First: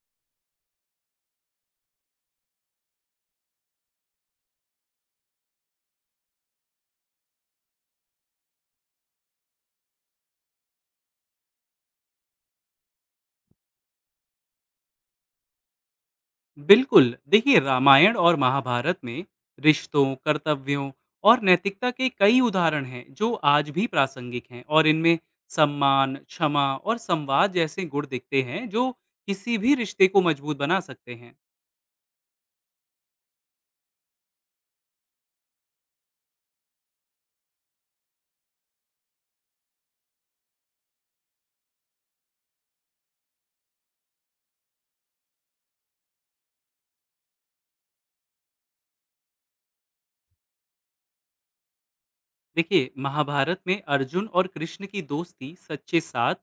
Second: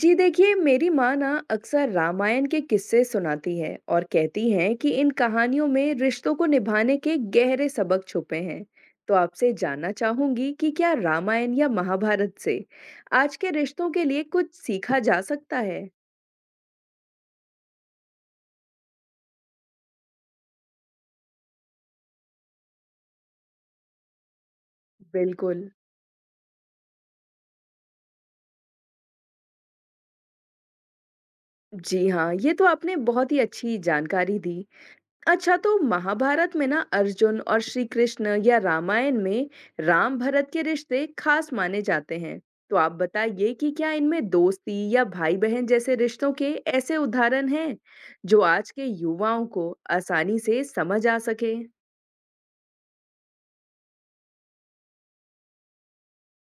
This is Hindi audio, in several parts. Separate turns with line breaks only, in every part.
जी देखिए, मेरी माँ ना अक्सर रामायण के किस्से सुनाती है और कहती हैं कि इन कहानियों में रिश्तों को निभाने के गहरे सबक छुपे हैं। तो आपसे जानना चाहूंगी कि क्या रामायण या महाभारत से आज के रिश्तों के लिए कुछ सीखा जा सकता है।
बिल्कुल देखिए रामायण और महाभारत में रिश्तों कर्तव्यों और नैतिकता के कई उदाहरण हैं जो आज भी प्रासंगिक हैं। और इनमें
बिल्कुल।
सम्मान क्षमा और संवाद जैसे गुण दिखते हैं जो किसी भी रिश्ते को मजबूत बना सकते हैं।
जी हाँ, ये तो आपने बहुत ही अच्छी जानकारी दी। अच्छा, तो महाभारत में ना अर्जुन और श्री कृष्ण या रामायण में राम भरत के रिश्ते खास माने जाते हैं। तो आप बताइए कि क्या इनमें दोस्ती या भाई बहन जैसे रिश्तों के ऐसे उदाहरण हैं जो आज के युवाओं को आसानी से समझ आ सके।
देखिए महाभारत में अर्जुन और कृष्ण की दोस्ती सच्चे साथ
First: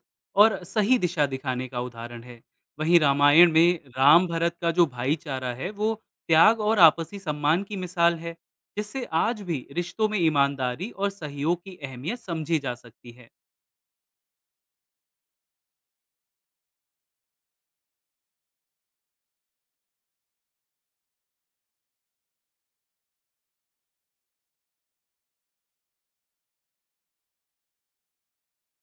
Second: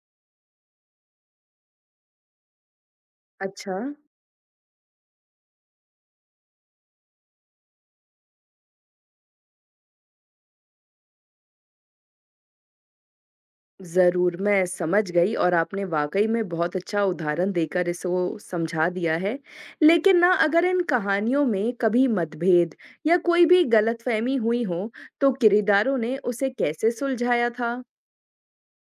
और सही दिशा दिखाने का उदाहरण है। वहीं रामायण
अच्छा।
में राम भरत का जो भाईचारा है वो त्याग और आपसी सम्मान की मिसाल है, जिससे आज भी रिश्तों में ईमानदारी और सहयोग की अहमियत समझी जा सकती है।
ज़रूर, मैं समझ गई और आपने वाक़ई में बहुत अच्छा उदाहरण देकर इसको समझा दिया है। लेकिन ना अगर इन कहानियों में कभी मतभेद या कोई भी गलतफ़हमी हुई हो, तो किरदारों ने उसे कैसे सुलझाया था?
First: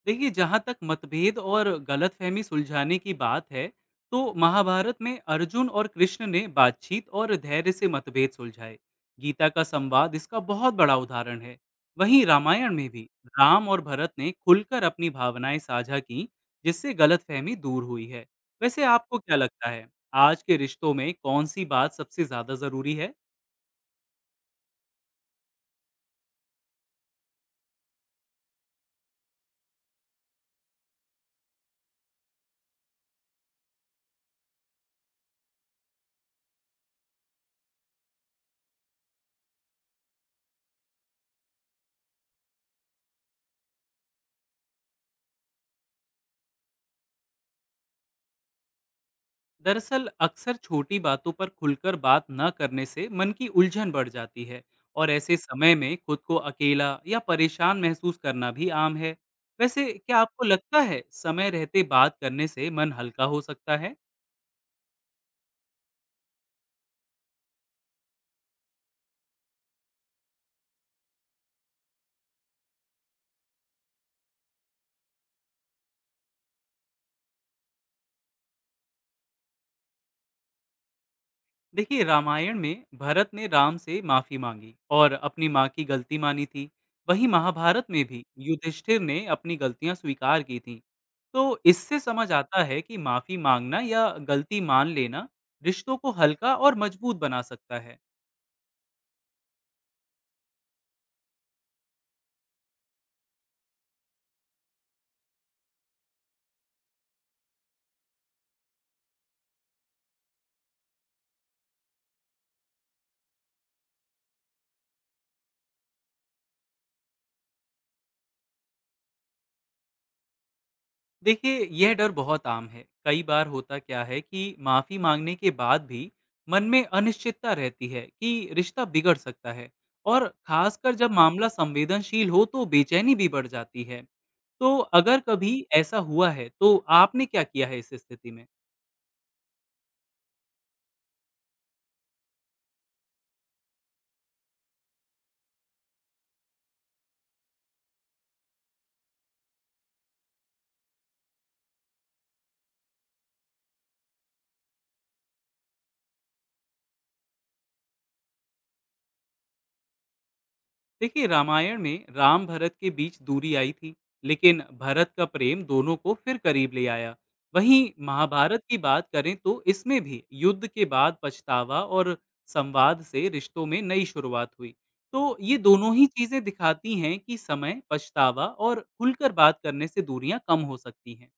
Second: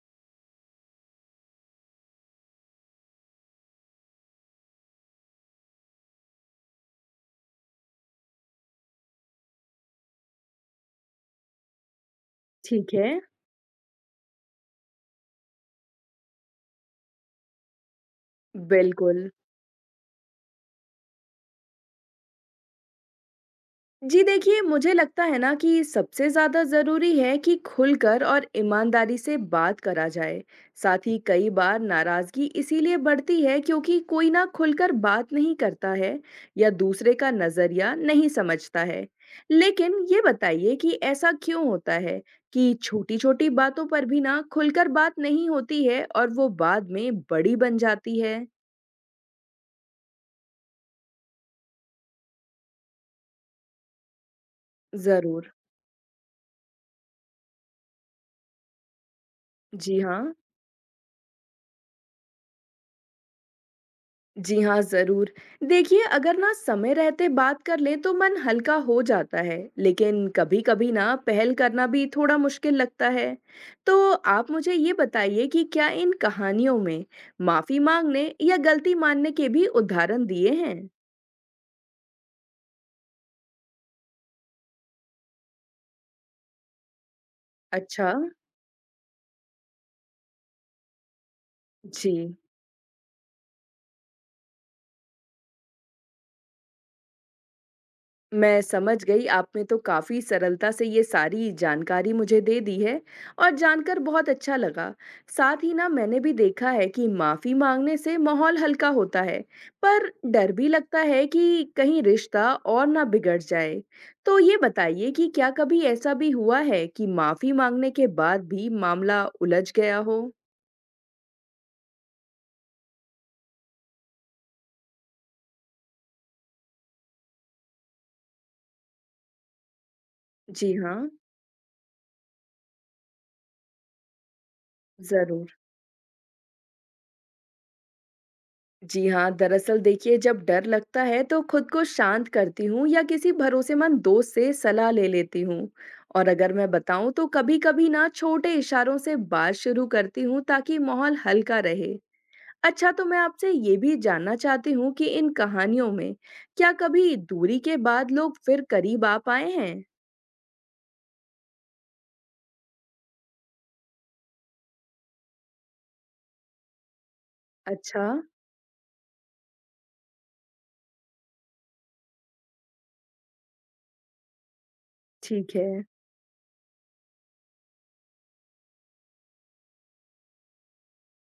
देखिए, जहाँ तक मतभेद और गलतफहमी सुलझाने की बात है, तो महाभारत में अर्जुन और कृष्ण ने बातचीत और धैर्य से मतभेद सुलझाए। गीता का संवाद इसका बहुत बड़ा उदाहरण है। वहीं रामायण में
ठीक
भी
है।
राम और भरत ने खुलकर अपनी भावनाएं साझा की, जिससे गलतफहमी दूर हुई है। वैसे आपको
बिल्कुल।
क्या लगता है, आज के रिश्तों में कौन सी बात सबसे ज्यादा जरूरी है?
जी देखिए, मुझे लगता है ना कि सबसे ज़्यादा ज़रूरी है कि खुलकर और ईमानदारी से बात करा जाए। साथ ही कई बार नाराज़गी इसीलिए बढ़ती है क्योंकि कोई ना खुलकर बात नहीं करता है या दूसरे का नज़रिया नहीं समझता है। लेकिन ये बताइए कि ऐसा क्यों होता है कि छोटी-छोटी बातों पर भी ना खुलकर बात नहीं होती है और वो बाद में बड़ी बन जाती है?
दरअसल अक्सर छोटी बातों पर खुलकर बात न करने से मन की उलझन बढ़ जाती है। और ऐसे
ज़रूर।
समय में खुद को अकेला या परेशान महसूस करना भी आम है। वैसे
जी
क्या
हाँ।
आपको लगता है समय रहते बात करने से मन हल्का हो सकता है?
जी हाँ, ज़रूर। देखिए, अगर ना समय रहते बात कर लें तो मन हल्का हो जाता है, लेकिन कभी-कभी ना पहल करना भी थोड़ा मुश्किल लगता है। तो आप मुझे ये बताइए कि क्या इन कहानियों में माफ़ी माँगने या गलती मानने के भी उदाहरण दिए हैं?
देखिए रामायण में भरत ने राम से माफी मांगी और अपनी माँ की गलती मानी थी। वहीं महाभारत में
अच्छा।
भी युधिष्ठिर ने अपनी गलतियां स्वीकार की थी। तो इससे
जी।
समझ आता है कि माफी मांगना या गलती मान लेना रिश्तों को हल्का और मजबूत बना सकता है।
मैं समझ गई, आपने तो काफ़ी सरलता से ये सारी जानकारी मुझे दे दी है और जानकर बहुत अच्छा लगा। साथ ही ना मैंने भी देखा है कि माफ़ी माँगने से माहौल हल्का होता है, पर डर भी लगता है कि कहीं रिश्ता और ना बिगड़ जाए। तो ये बताइए कि क्या कभी ऐसा भी हुआ है कि माफ़ी माँगने के बाद भी मामला उलझ गया हो?
देखिए यह डर बहुत आम है। कई बार होता क्या है कि माफी मांगने के बाद भी मन में अनिश्चितता रहती है कि रिश्ता बिगड़ सकता है। और
जी
खासकर
हाँ।
जब मामला संवेदनशील हो तो बेचैनी भी बढ़ जाती है। तो अगर
ज़रूर।
कभी ऐसा हुआ है तो आपने क्या किया है इस स्थिति में?
जी हाँ, दरअसल देखिए, जब डर लगता है तो खुद को शांत करती हूँ या किसी भरोसेमंद दोस्त से सलाह ले लेती हूँ। और अगर मैं बताऊँ तो कभी-कभी ना छोटे इशारों से बात शुरू करती हूँ ताकि माहौल हल्का रहे। अच्छा, तो मैं आपसे ये भी जानना चाहती हूँ कि इन कहानियों में क्या कभी दूरी के बाद लोग फिर करीब आ पाए हैं?
देखिए रामायण में राम भरत के बीच दूरी आई थी, लेकिन भरत का प्रेम दोनों को फिर करीब ले आया। वहीं
अच्छा।
महाभारत की बात करें तो इसमें भी युद्ध के बाद पछतावा और संवाद से रिश्तों में नई शुरुआत हुई। तो
ठीक
ये
है।
दोनों ही चीजें दिखाती हैं कि समय पछतावा और खुलकर बात करने से दूरियां कम हो सकती हैं।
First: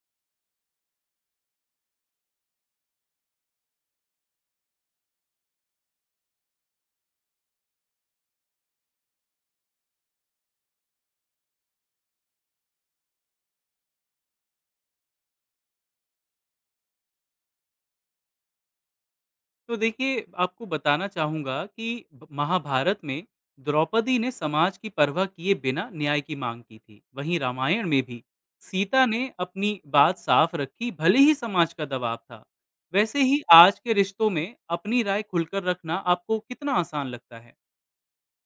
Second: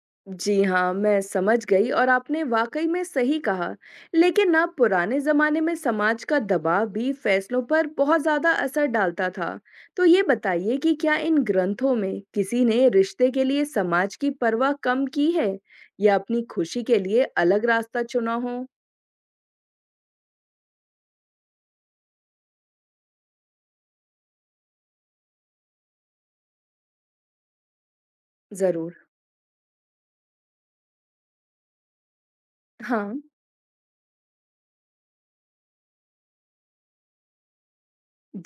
जी हाँ, मैं समझ गई और आपने वाकई में सही कहा। लेकिन ना पुराने ज़माने में समाज का दबाव भी फैसलों पर बहुत ज़्यादा असर डालता था। तो ये बताइए कि क्या इन ग्रंथों में किसी ने रिश्ते के लिए समाज की परवाह कम की है या अपनी खुशी के लिए अलग रास्ता चुना हो?
तो देखिए, आपको बताना चाहूँगा कि ब महाभारत में द्रौपदी ने समाज की परवाह किए बिना न्याय की माँग की थी। वहीं रामायण में भी
ज़रूर।
सीता ने अपनी बात साफ रखी, भले ही समाज का दबाव था।
हाँ।
वैसे ही आज के रिश्तों में अपनी राय खुलकर रखना आपको कितना आसान लगता है?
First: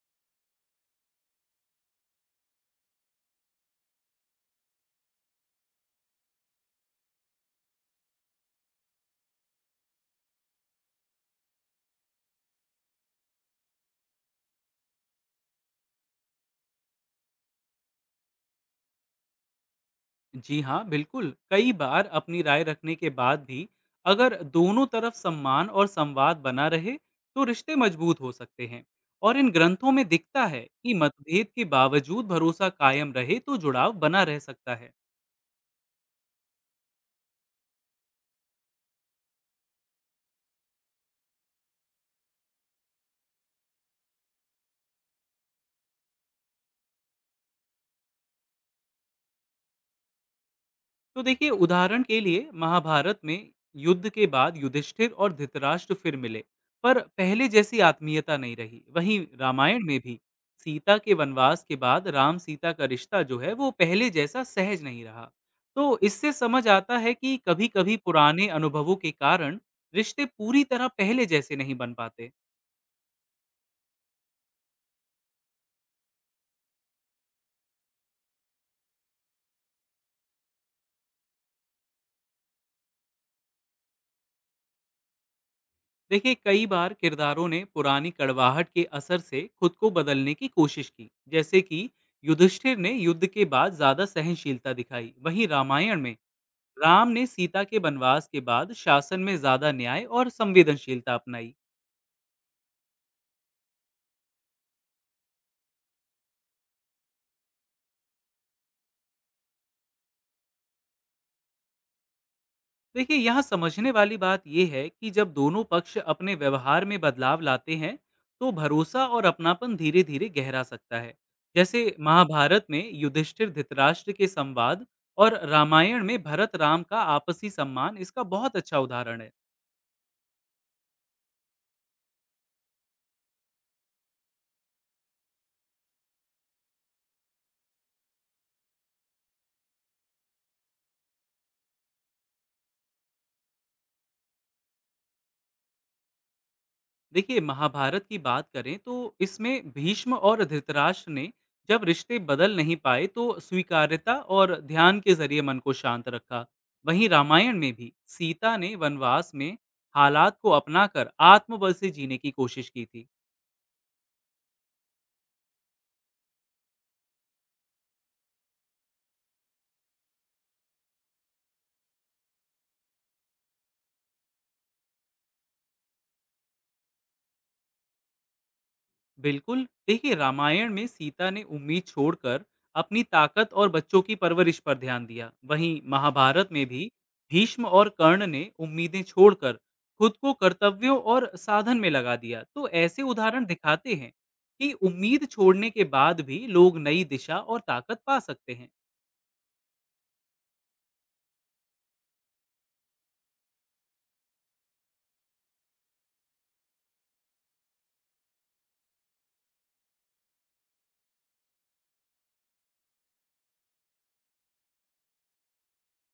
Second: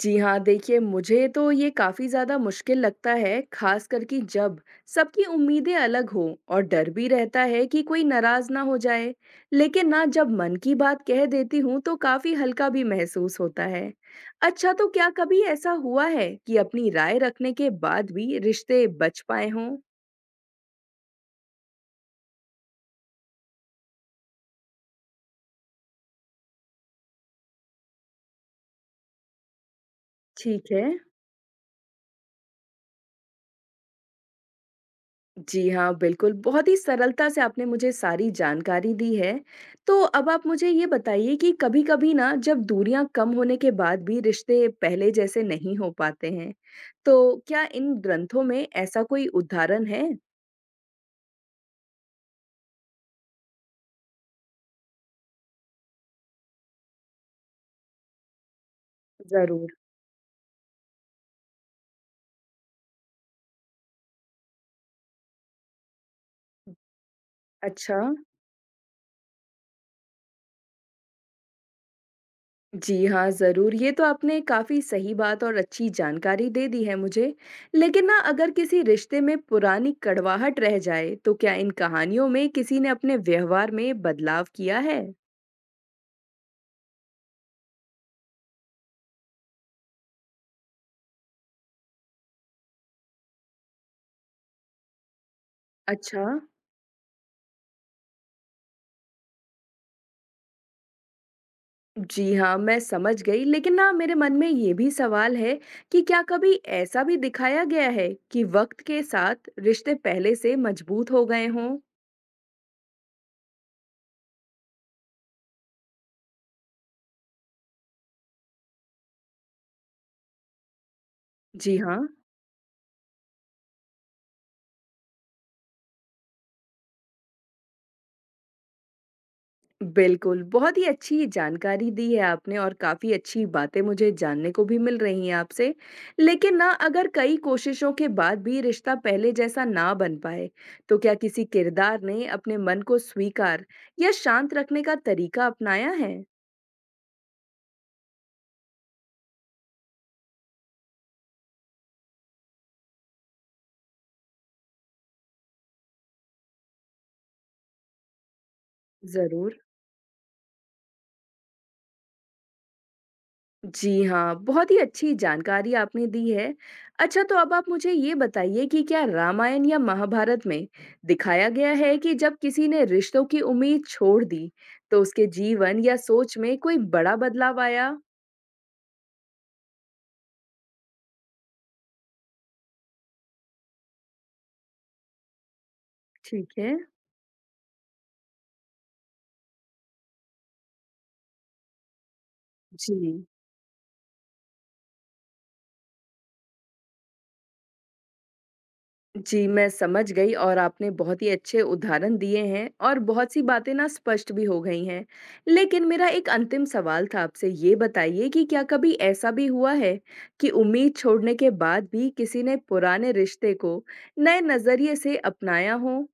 जी हाँ, देखिए, मुझे तो ये काफ़ी ज़्यादा मुश्किल लगता है, ख़ासकर कि जब सबकी उम्मीदें अलग हों और डर भी रहता है कि कोई नाराज़ ना हो जाए। लेकिन ना जब मन की बात कह देती हूँ तो काफ़ी हल्का भी महसूस होता है। अच्छा, तो क्या कभी ऐसा हुआ है कि अपनी राय रखने के बाद भी रिश्ते बच पाए हों?
जी हाँ, बिल्कुल। कई बार अपनी राय रखने के बाद भी अगर दोनों तरफ सम्मान और संवाद बना रहे, तो रिश्ते मजबूत हो सकते हैं। और इन ग्रंथों में दिखता है
ठीक है।
कि मतभेद के बावजूद भरोसा कायम रहे तो जुड़ाव बना रह सकता है।
जी हाँ, बिल्कुल, बहुत ही सरलता से आपने मुझे सारी जानकारी दी है। तो अब आप मुझे ये बताइए कि कभी-कभी ना जब दूरियाँ कम होने के बाद भी रिश्ते पहले जैसे नहीं हो पाते हैं, तो क्या इन ग्रंथों में ऐसा कोई उदाहरण है?
तो देखिए उदाहरण के लिए महाभारत में युद्ध के बाद युधिष्ठिर और धृतराष्ट्र फिर मिले पर पहले जैसी आत्मीयता नहीं रही। वहीं
ज़रूर।
रामायण में भी सीता के वनवास के बाद राम सीता का रिश्ता जो है वो पहले जैसा सहज नहीं रहा। तो इससे समझ आता है कि कभी-कभी
अच्छा।
पुराने अनुभवों के कारण रिश्ते पूरी तरह पहले जैसे नहीं बन पाते।
जी हाँ, ज़रूर। ये तो आपने काफ़ी सही बात और अच्छी जानकारी दे दी है मुझे। लेकिन ना अगर किसी रिश्ते में पुरानी कड़वाहट रह जाए, तो क्या इन कहानियों में किसी ने अपने व्यवहार में बदलाव किया है?
देखिए कई बार किरदारों ने पुरानी कड़वाहट के असर से खुद को बदलने की कोशिश की, जैसे कि युधिष्ठिर ने युद्ध के बाद ज्यादा सहनशीलता दिखाई। वहीं रामायण में
अच्छा।
राम ने सीता के वनवास के बाद शासन में ज्यादा न्याय और संवेदनशीलता अपनाई।
जी हाँ, मैं समझ गई, लेकिन ना मेरे मन में ये भी सवाल है कि क्या कभी ऐसा भी दिखाया गया है कि वक़्त के साथ रिश्ते पहले से मज़बूत हो गए हों?
देखिए यहाँ समझने वाली बात यह है कि जब दोनों पक्ष अपने व्यवहार में बदलाव लाते हैं तो भरोसा और अपनापन धीरे धीरे गहरा सकता है।
जी
जैसे
हाँ।
महाभारत में युधिष्ठिर धृतराष्ट्र के संवाद और रामायण में भरत राम का आपसी सम्मान इसका बहुत अच्छा उदाहरण है।
बिल्कुल। बहुत ही अच्छी जानकारी दी है आपने और काफ़ी अच्छी बातें मुझे जानने को भी मिल रही हैं आपसे। लेकिन ना अगर कई कोशिशों के बाद भी रिश्ता पहले जैसा ना बन पाए, तो क्या किसी किरदार ने अपने मन को स्वीकार या शांत रखने का तरीका अपनाया है?
देखिए महाभारत की बात करें तो इसमें भीष्म और धृतराष्ट्र ने जब रिश्ते बदल नहीं पाए तो स्वीकार्यता और ध्यान के जरिए मन को शांत रखा। वहीं रामायण में भी सीता ने वनवास में
ज़रूर।
हालात को अपनाकर आत्मबल से जीने की कोशिश की थी।
जी हाँ, बहुत ही अच्छी जानकारी आपने दी है। अच्छा, तो अब आप मुझे ये बताइए कि क्या रामायण या महाभारत में दिखाया गया है कि जब किसी ने रिश्तों की उम्मीद छोड़ दी, तो उसके जीवन या सोच में कोई बड़ा बदलाव आया?
बिल्कुल देखिए रामायण में सीता ने उम्मीद छोड़कर अपनी ताकत और बच्चों की परवरिश पर ध्यान दिया। वहीं महाभारत
ठीक
में
है।
भी भीष्म और कर्ण ने उम्मीदें छोड़कर खुद को कर्तव्यों और साधन में लगा दिया। तो ऐसे
जी।
उदाहरण दिखाते हैं कि उम्मीद छोड़ने के बाद भी लोग नई दिशा और ताकत पा सकते हैं।
जी, मैं समझ गई और आपने बहुत ही अच्छे उदाहरण दिए हैं और बहुत सी बातें ना स्पष्ट भी हो गई हैं। लेकिन मेरा एक अंतिम सवाल था, आपसे ये बताइए कि क्या कभी ऐसा भी हुआ है कि उम्मीद छोड़ने के बाद भी किसी ने पुराने रिश्ते को नए नज़रिए से अपनाया हो?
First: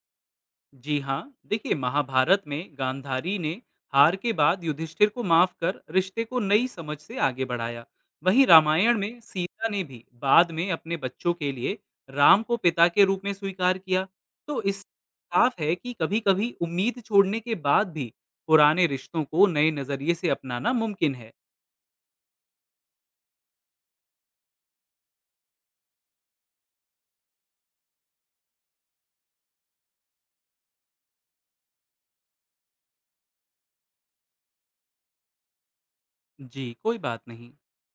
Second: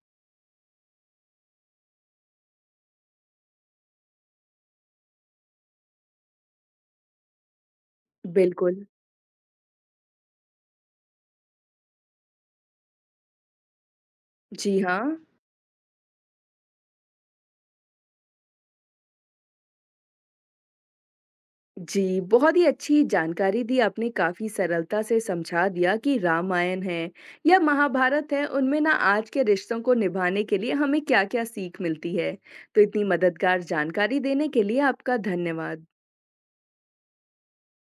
जी हाँ। देखिए महाभारत में गांधारी ने हार के बाद युधिष्ठिर को माफ कर रिश्ते को नई समझ से आगे बढ़ाया। वहीं अच्छा
बिल्कुल।
रामायण में सीता ने भी बाद में अपने बच्चों के लिए राम को पिता के रूप में स्वीकार किया। तो
जी
इससे
हाँ।
साफ है कि कभी कभी उम्मीद छोड़ने के बाद भी पुराने रिश्तों को नए नजरिए से अपनाना मुमकिन है।
जी, बहुत ही अच्छी जानकारी दी आपने, काफ़ी सरलता से समझा दिया कि रामायण है या महाभारत है, उनमें ना आज के रिश्तों को निभाने के लिए हमें क्या-क्या सीख मिलती है। तो इतनी मददगार जानकारी देने के लिए आपका धन्यवाद।
जी कोई बात नहीं।